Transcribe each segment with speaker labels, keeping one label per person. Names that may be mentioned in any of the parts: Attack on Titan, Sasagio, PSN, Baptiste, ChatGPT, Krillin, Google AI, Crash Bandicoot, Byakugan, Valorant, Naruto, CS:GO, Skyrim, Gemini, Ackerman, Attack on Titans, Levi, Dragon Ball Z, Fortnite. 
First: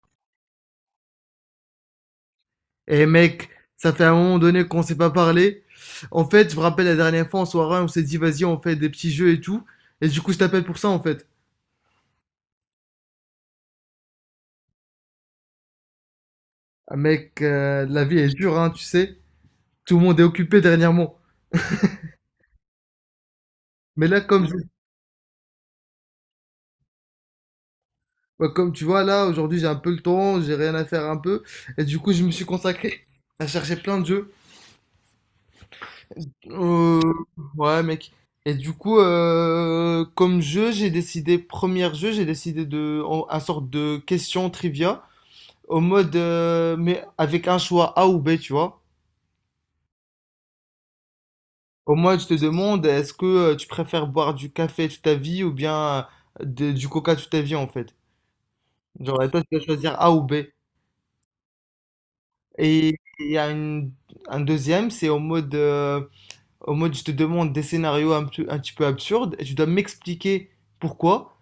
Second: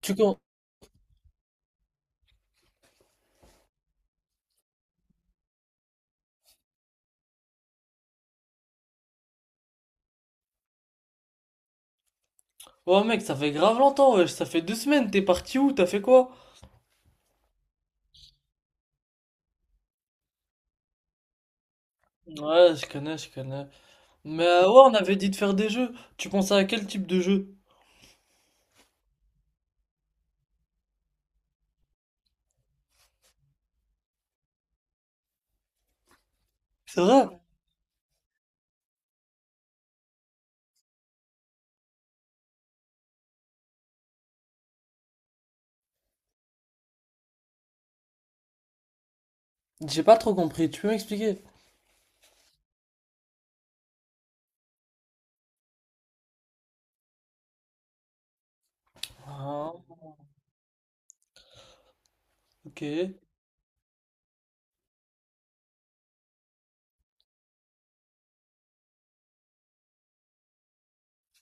Speaker 1: Tu con...
Speaker 2: Eh mec, ça fait un moment donné qu'on s'est pas parlé. En fait, je me rappelle la dernière fois en soirée, on s'est dit vas-y, on fait des petits jeux et tout. Et du coup, je t'appelle pour ça en fait.
Speaker 1: Ouais mec, ça fait grave longtemps, wesh. Ça fait 2 semaines, t'es parti où? T'as fait quoi?
Speaker 2: Ah, mec, la vie est dure, hein, tu sais. Tout le monde est occupé dernièrement.
Speaker 1: Ouais, je connais, je connais.
Speaker 2: Mais là,
Speaker 1: Mais
Speaker 2: comme,
Speaker 1: ouais, on avait dit de faire des jeux. Tu pensais à quel type de jeu?
Speaker 2: bah, comme tu vois, là, aujourd'hui, j'ai un peu le temps, j'ai rien à faire un peu. Et du coup, je me suis consacré à chercher plein de jeux.
Speaker 1: C'est
Speaker 2: Euh,
Speaker 1: vrai?
Speaker 2: ouais, mec. Et du coup, comme jeu, j'ai décidé, premier jeu, j'ai décidé de, un sorte de question trivia. Au mode, mais avec un choix A ou B, tu vois.
Speaker 1: J'ai pas trop compris, tu peux m'expliquer?
Speaker 2: Au moins, tu te demandes, est-ce que tu préfères boire du café toute ta vie ou bien du coca toute ta vie, en fait. Genre, et toi, tu dois
Speaker 1: Ah,
Speaker 2: choisir A ou B.
Speaker 1: ok.
Speaker 2: Et il y a une- Un deuxième, c'est au mode, au mode, je te demande des scénarios un petit peu absurdes et tu dois m'expliquer pourquoi.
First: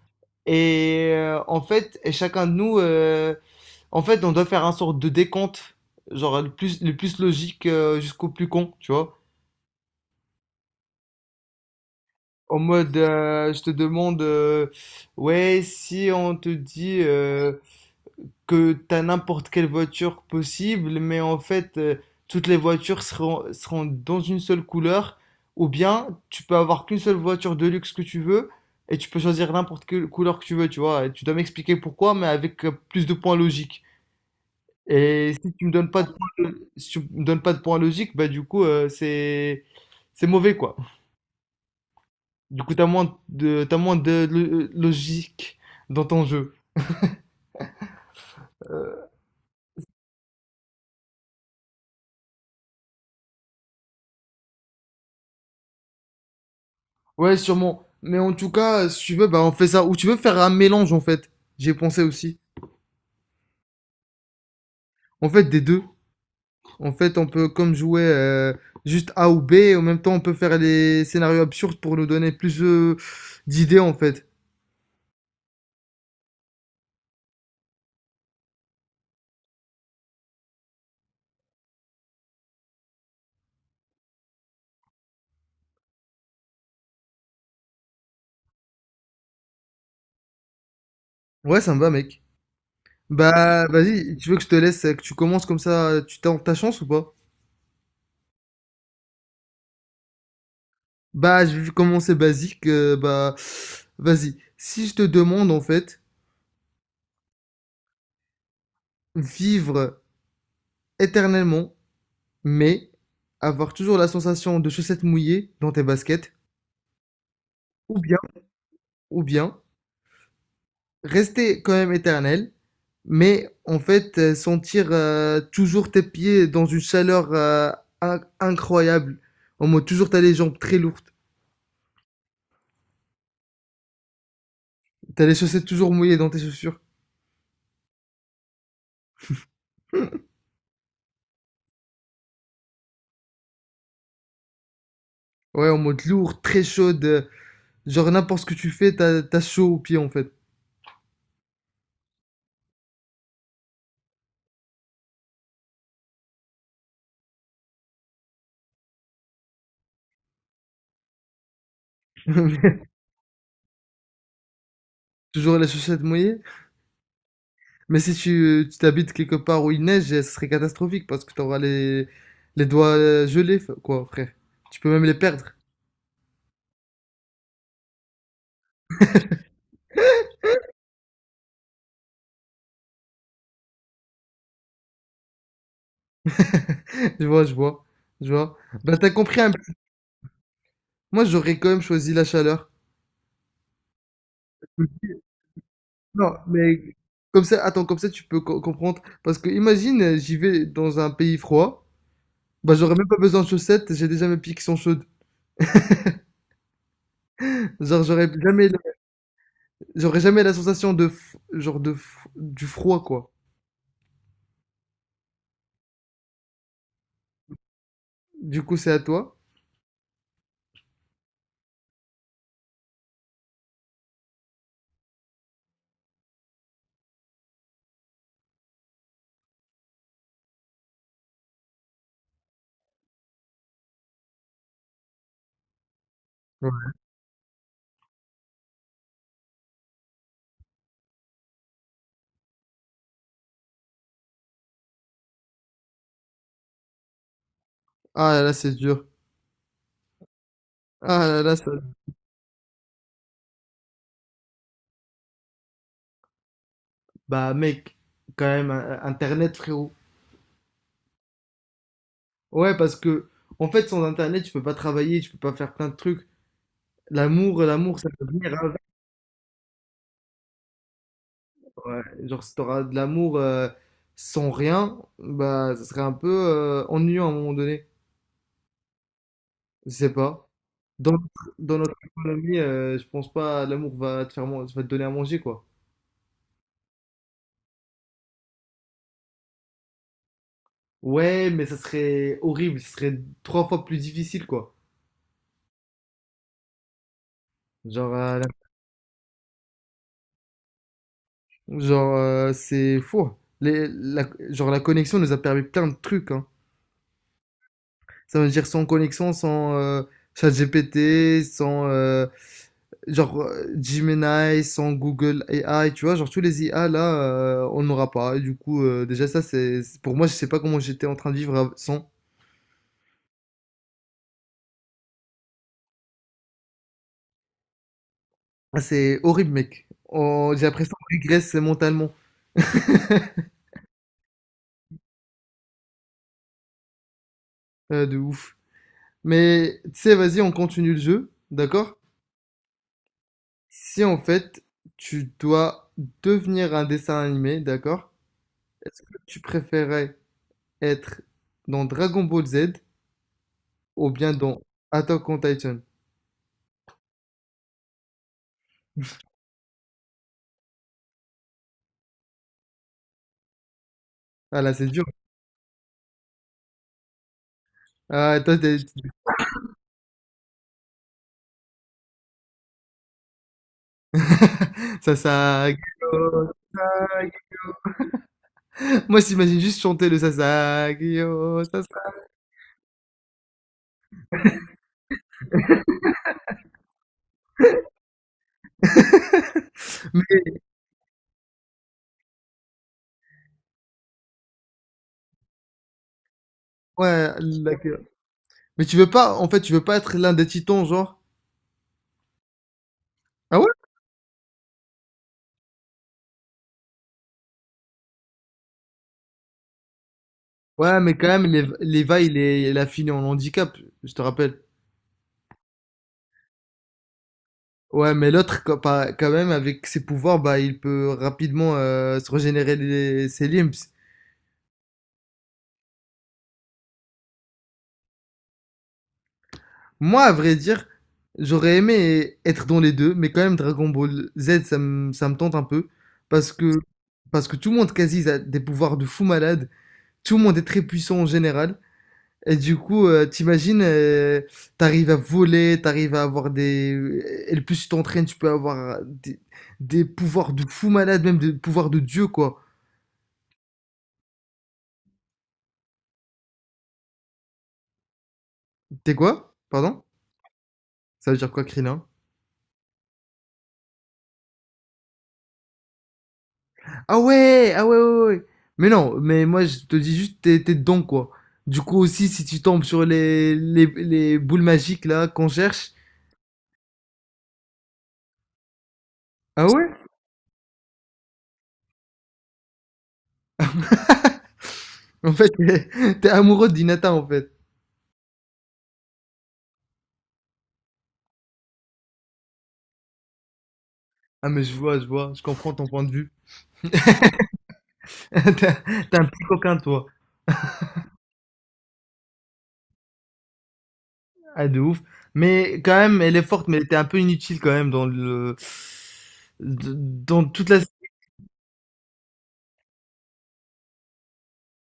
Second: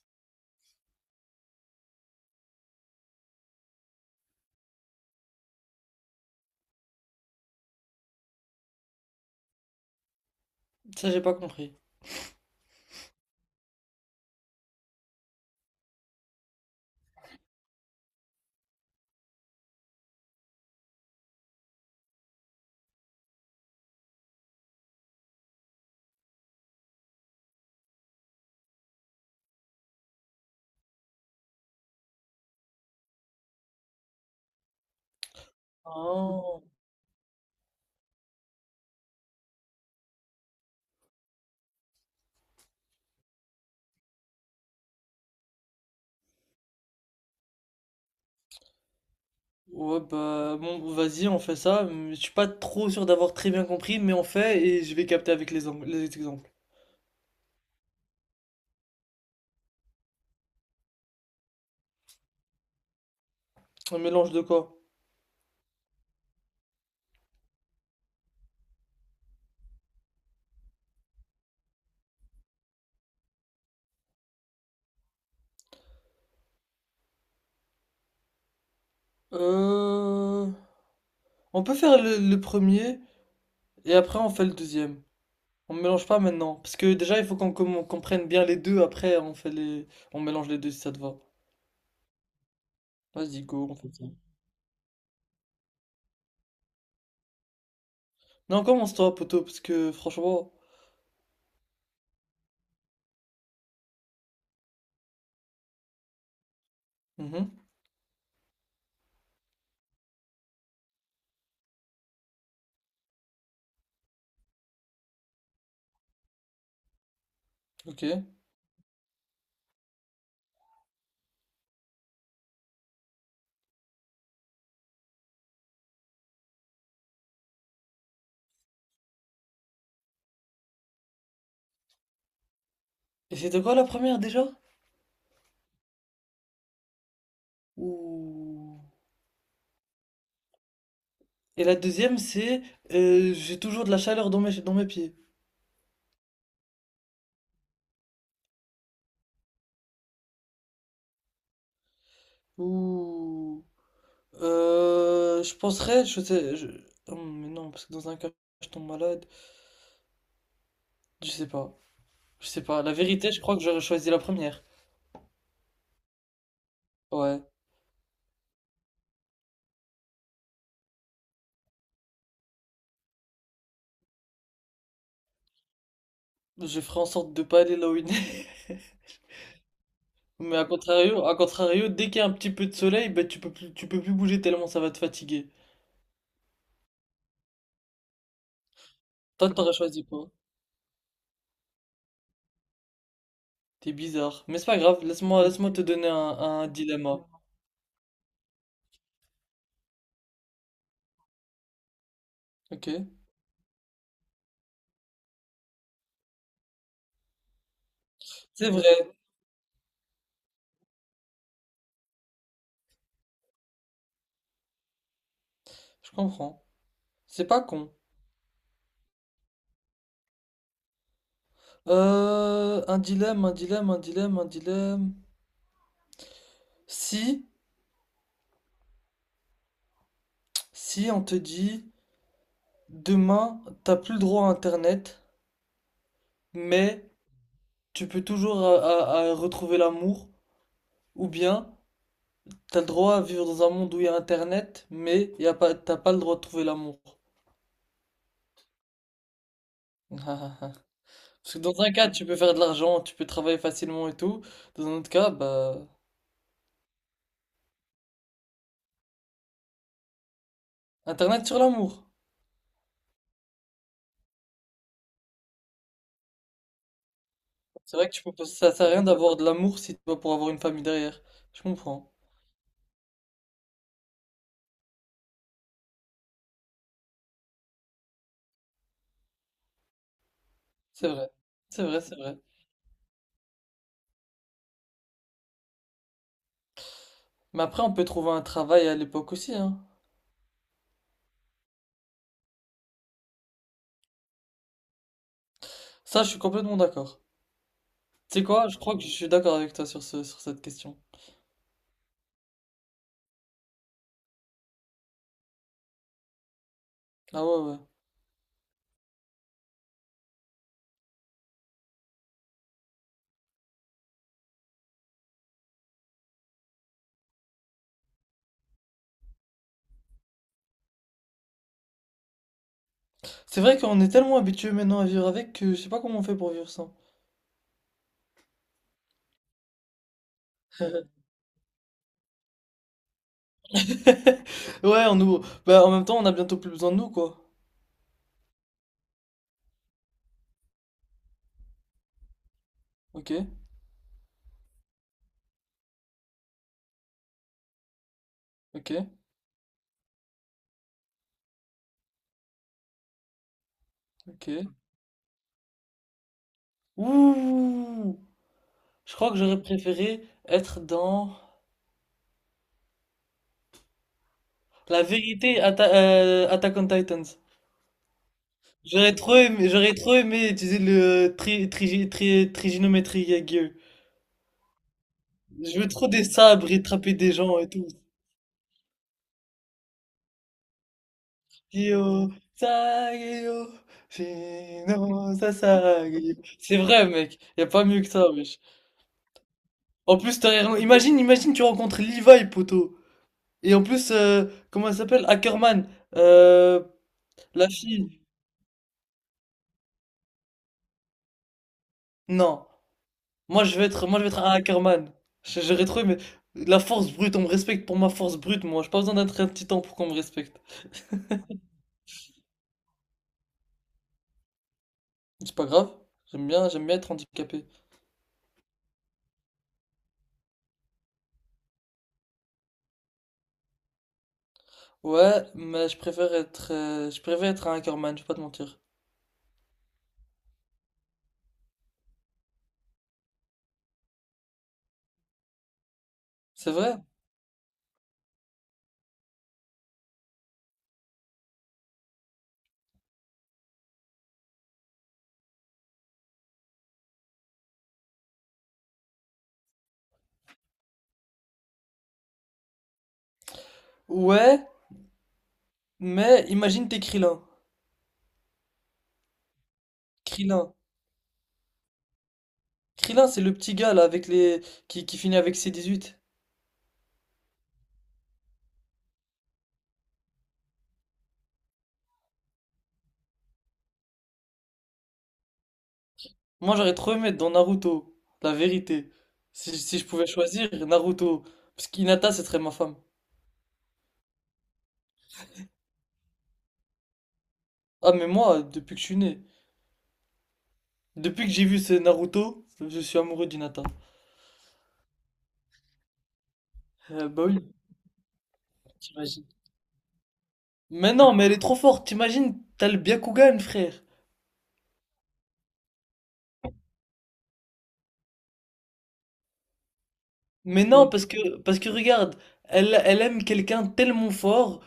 Speaker 2: Et en fait, et chacun de nous, en fait, on doit faire un sorte de décompte, genre le plus logique jusqu'au plus con, tu vois.
Speaker 1: Ça, j'ai pas compris.
Speaker 2: En mode, je te demande, ouais, si on te dit que t'as n'importe quelle voiture possible, mais en fait, toutes les voitures seront dans une seule couleur, ou bien tu peux avoir qu'une seule voiture de luxe que tu veux, et tu peux choisir n'importe quelle couleur que tu veux, tu vois. Et tu dois m'expliquer pourquoi, mais avec plus de points logiques. Et si tu me donnes pas de points,
Speaker 1: Ah,
Speaker 2: si tu me donnes pas de points logiques, bah du coup, c'est mauvais, quoi. Du coup, t'as moins de logique dans ton jeu. Euh,
Speaker 1: ouais, bah, bon, vas-y, on fait ça. Mais je suis pas trop sûr d'avoir très bien compris, mais on fait et je vais capter avec les, les exemples.
Speaker 2: ouais, sûrement. Mais en tout cas, si tu veux, bah, on fait ça. Ou tu veux faire un mélange, en fait. J'ai pensé aussi.
Speaker 1: Un mélange de quoi?
Speaker 2: En fait, des deux. En fait, on peut comme jouer juste A ou B. Et en même temps, on peut faire les scénarios absurdes pour nous donner plus d'idées, en fait.
Speaker 1: Euh... On peut faire le premier et après on fait le deuxième. On mélange pas maintenant. Parce que déjà, il faut qu'on prenne bien les deux. Après, on fait les... on mélange les deux si ça te va.
Speaker 2: Ouais, ça me va, mec.
Speaker 1: Vas-y,
Speaker 2: Bah,
Speaker 1: go, on fait ça.
Speaker 2: vas-y, tu veux que je te laisse, que tu commences comme ça, tu tentes ta chance ou pas?
Speaker 1: Non, commence toi, poteau, parce que franchement.
Speaker 2: Bah, je vais commencer basique. Bah, vas-y. Si je te demande, en fait,
Speaker 1: Mhm,
Speaker 2: vivre éternellement, mais avoir toujours la sensation de chaussettes mouillées dans tes baskets, ou
Speaker 1: ok.
Speaker 2: bien, ou bien rester quand même éternel, mais en fait sentir toujours tes pieds dans une chaleur incroyable, en mode toujours t'as les jambes très lourdes,
Speaker 1: Et c'était quoi la première déjà?
Speaker 2: t'as les chaussettes toujours mouillées dans tes chaussures.
Speaker 1: Ouh.
Speaker 2: Hmm.
Speaker 1: Et la deuxième, c'est j'ai toujours de la chaleur dans mes pieds.
Speaker 2: Ouais, en mode lourd, très chaude, genre n'importe ce que tu fais, t'as chaud aux pieds en fait.
Speaker 1: Ouh. Je penserais, mais non, parce que dans un cas, je tombe malade. Je sais pas. Je sais pas. La vérité, je crois que j'aurais choisi la première.
Speaker 2: Toujours les chaussettes mouillées.
Speaker 1: Ouais.
Speaker 2: Mais si tu t'habites quelque part où il neige, ce serait catastrophique parce que tu auras les doigts gelés, quoi, frère. Tu peux même les perdre.
Speaker 1: Je ferai en sorte de pas aller là où il neige. Mais à contrario, dès qu'il y a un petit peu de soleil, bah, tu peux plus bouger tellement ça va te fatiguer.
Speaker 2: Je vois, je vois, je vois. Ben, t'as compris
Speaker 1: Toi,
Speaker 2: un peu.
Speaker 1: t'aurais choisi quoi?
Speaker 2: Moi, j'aurais quand même choisi la chaleur.
Speaker 1: T'es bizarre. Mais c'est pas grave, laisse-moi, laisse-moi te donner
Speaker 2: Non,
Speaker 1: un
Speaker 2: mais
Speaker 1: dilemme.
Speaker 2: comme ça, attends, comme ça, tu peux comprendre. Parce que imagine, j'y vais dans un pays froid. Bah,
Speaker 1: Ok?
Speaker 2: j'aurais même pas besoin de chaussettes, j'ai déjà mes pieds qui sont chaudes. Genre, j'aurais jamais,
Speaker 1: C'est vrai,
Speaker 2: J'aurais jamais la sensation genre du froid, quoi.
Speaker 1: je comprends. C'est pas con.
Speaker 2: Du coup, c'est à toi.
Speaker 1: Un dilemme, un dilemme, un dilemme, un dilemme. Si, si on te dit, demain, t'as plus le droit à Internet,
Speaker 2: Ouais.
Speaker 1: mais tu peux toujours à retrouver l'amour, ou bien t'as le droit à vivre dans un monde où il y a Internet, mais y a pas, t'as pas le droit de trouver l'amour.
Speaker 2: Ah, là, c'est dur.
Speaker 1: Parce
Speaker 2: Ah là là,
Speaker 1: que
Speaker 2: ça...
Speaker 1: dans un cas, tu peux faire de l'argent, tu peux travailler facilement et tout. Dans un autre cas, bah,
Speaker 2: Bah mec, quand même, Internet frérot.
Speaker 1: Internet sur l'amour.
Speaker 2: Ouais, parce que, en fait, sans Internet, tu peux pas travailler, tu peux pas faire plein de trucs.
Speaker 1: C'est
Speaker 2: L'amour,
Speaker 1: vrai
Speaker 2: ça
Speaker 1: que tu
Speaker 2: peut
Speaker 1: peux pas,
Speaker 2: venir
Speaker 1: ça
Speaker 2: avec.
Speaker 1: sert à rien d'avoir de l'amour si tu vas pour avoir une famille derrière. Je
Speaker 2: Ouais.
Speaker 1: comprends.
Speaker 2: Genre, si t'auras de l'amour sans rien, bah ça serait un peu ennuyant à un moment donné. Je sais pas.
Speaker 1: C'est vrai.
Speaker 2: Dans
Speaker 1: C'est
Speaker 2: notre
Speaker 1: vrai, c'est vrai.
Speaker 2: économie, je pense pas l'amour va te va te donner à manger, quoi.
Speaker 1: Mais après, on peut trouver un travail à l'époque aussi, hein.
Speaker 2: Ouais, mais ça serait horrible, ce serait trois fois plus difficile, quoi.
Speaker 1: Ça, je suis complètement d'accord.
Speaker 2: Genre,
Speaker 1: Tu
Speaker 2: euh,
Speaker 1: sais quoi? Je crois que je suis d'accord avec toi sur ce, sur cette question.
Speaker 2: Genre, c'est fou. Genre, la connexion nous a permis plein de trucs, hein.
Speaker 1: Ah ouais, ouais.
Speaker 2: Ça veut dire sans connexion, sans ChatGPT, sans Gemini, sans Google AI, tu vois, genre tous les IA là, on n'aura pas. Et du coup, déjà ça, pour moi, je sais pas comment j'étais en train de vivre sans.
Speaker 1: C'est vrai qu'on est tellement habitué maintenant à vivre avec que je sais pas comment on fait pour vivre ça.
Speaker 2: Ah, c'est horrible, mec. J'ai l'impression qu'on régresse mentalement,
Speaker 1: Ouais, on nous. Bah, en même temps, on a bientôt plus besoin de nous, quoi.
Speaker 2: de ouf. Mais tu sais, vas-y, on continue le jeu, d'accord?
Speaker 1: Ok,
Speaker 2: Si en fait tu dois devenir un dessin animé, d'accord?
Speaker 1: ok,
Speaker 2: Tu préférais être dans Dragon Ball Z ou bien dans
Speaker 1: ok.
Speaker 2: Attack on Titan?
Speaker 1: Ouh! Je crois que j'aurais préféré être dans
Speaker 2: Ah là, c'est
Speaker 1: la
Speaker 2: dur.
Speaker 1: vérité Attack on Titans.
Speaker 2: Ah,
Speaker 1: J'aurais trop aimé utiliser le triginométrie Yagyu.
Speaker 2: Ça, ça.
Speaker 1: Je veux trop des sabres et attraper des gens et tout.
Speaker 2: Moi, j'imagine juste chanter le Sasagio, Sasa.
Speaker 1: Yo, sageyo, shino sasageyo. C'est vrai, mec. Y a pas mieux que ça, wesh. En plus, t'as
Speaker 2: Mais
Speaker 1: rien- imagine, imagine, tu rencontres Levi, poteau. Et en plus, comment elle s'appelle? Ackerman. Euh,
Speaker 2: ouais,
Speaker 1: la
Speaker 2: la-
Speaker 1: fille.
Speaker 2: mais tu veux pas, en fait, tu veux pas être l'un des titans, genre.
Speaker 1: Non.
Speaker 2: Ah ouais?
Speaker 1: Moi, je vais être un Ackerman. J'aurais trouvé, mais la force brute, on me respecte pour ma force brute, moi. J'ai pas besoin d'être un titan pour qu'on me respecte.
Speaker 2: Ouais, mais quand même, Leva, il a fini en handicap, je te rappelle.
Speaker 1: C'est pas grave. J'aime bien être handicapé.
Speaker 2: Ouais, mais l'autre, quand pas- quand même, avec ses pouvoirs, bah, il peut rapidement se régénérer ses limbs.
Speaker 1: Ouais, mais je préfère être un Ackerman, je vais pas te mentir.
Speaker 2: Moi, à vrai dire, j'aurais aimé être dans les deux, mais quand même, Dragon Ball Z, ça me tente un peu. Parce
Speaker 1: C'est
Speaker 2: que,
Speaker 1: vrai?
Speaker 2: Parce que tout le monde, quasi, a des pouvoirs de fou malade. Tout le monde est très puissant en général. Et du coup, t'arrives à voler, t'arrives à avoir des... Et le plus tu t'entraînes, tu peux avoir des pouvoirs de fou malade, même des pouvoirs de dieu, quoi.
Speaker 1: Ouais, mais imagine t'es Krillin.
Speaker 2: T'es quoi? Pardon?
Speaker 1: Krillin.
Speaker 2: Ça veut dire quoi, Krillin?
Speaker 1: Krillin, c'est le petit gars, là, avec les, qui finit avec C8.
Speaker 2: Ah ouais. Ah ouais, ouais, ouais. Mais non, mais moi, je te dis juste, t'es dedans, quoi. Du coup, aussi, si tu tombes sur les boules magiques, là, qu'on cherche...
Speaker 1: Moi, j'aurais trop aimé être dans Naruto, la vérité.
Speaker 2: Ah
Speaker 1: Si,
Speaker 2: ouais.
Speaker 1: si je pouvais choisir Naruto, parce qu'Hinata, ce serait ma femme.
Speaker 2: En fait, t'es amoureux d'Inata, en fait.
Speaker 1: Ah, mais moi, depuis que je suis né, depuis que j'ai vu ce Naruto, je suis amoureux d'Hinata.
Speaker 2: Ah, mais je vois. Je comprends ton point de vue.
Speaker 1: Bah oui,
Speaker 2: T'es un
Speaker 1: t'imagines.
Speaker 2: petit coquin, toi.
Speaker 1: Mais non, mais elle est trop forte, t'imagines, t'as le Byakugan, frère.
Speaker 2: Ah, de ouf. Mais quand même, elle est forte, mais elle était un peu inutile, quand même, dans le... Dans toute la...
Speaker 1: Mais non, oui. Parce que, parce que regarde, elle, elle aime quelqu'un tellement fort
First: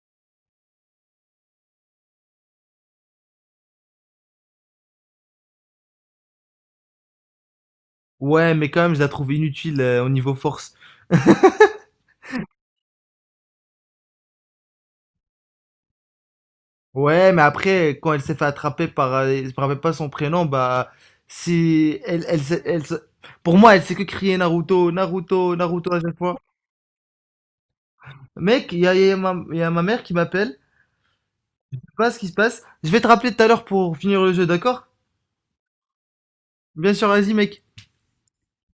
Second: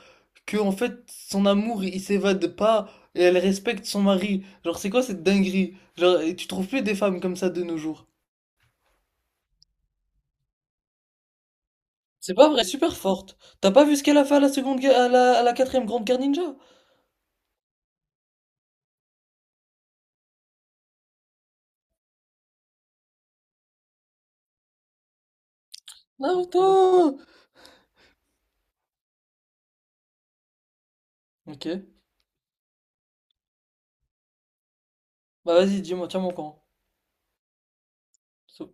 Speaker 1: que, en fait, son amour, il s'évade pas et elle respecte son mari. Genre, c'est quoi cette dinguerie? Genre, et tu trouves plus des femmes comme ça de nos jours.
Speaker 2: Ouais, mais quand même, je la trouve inutile au niveau force.
Speaker 1: C'est pas vrai, super forte. T'as pas vu ce qu'elle a fait à la seconde guerre, à la quatrième grande guerre ninja?
Speaker 2: Ouais, mais après, quand elle s'est fait attraper par, je me rappelle pas son prénom, bah, si, elle, elle, s'est- elle, se- pour moi, elle sait que crier Naruto, Naruto, Naruto à chaque fois.
Speaker 1: Naruto!
Speaker 2: Mec, il y a ma mère qui m'appelle.
Speaker 1: Ok.
Speaker 2: Je sais pas ce qui se passe. Je vais te rappeler tout à l'heure pour finir le jeu, d'accord?
Speaker 1: Bah vas-y, dis-moi, tiens mon camp.
Speaker 2: Bien sûr, vas-y, mec.
Speaker 1: So,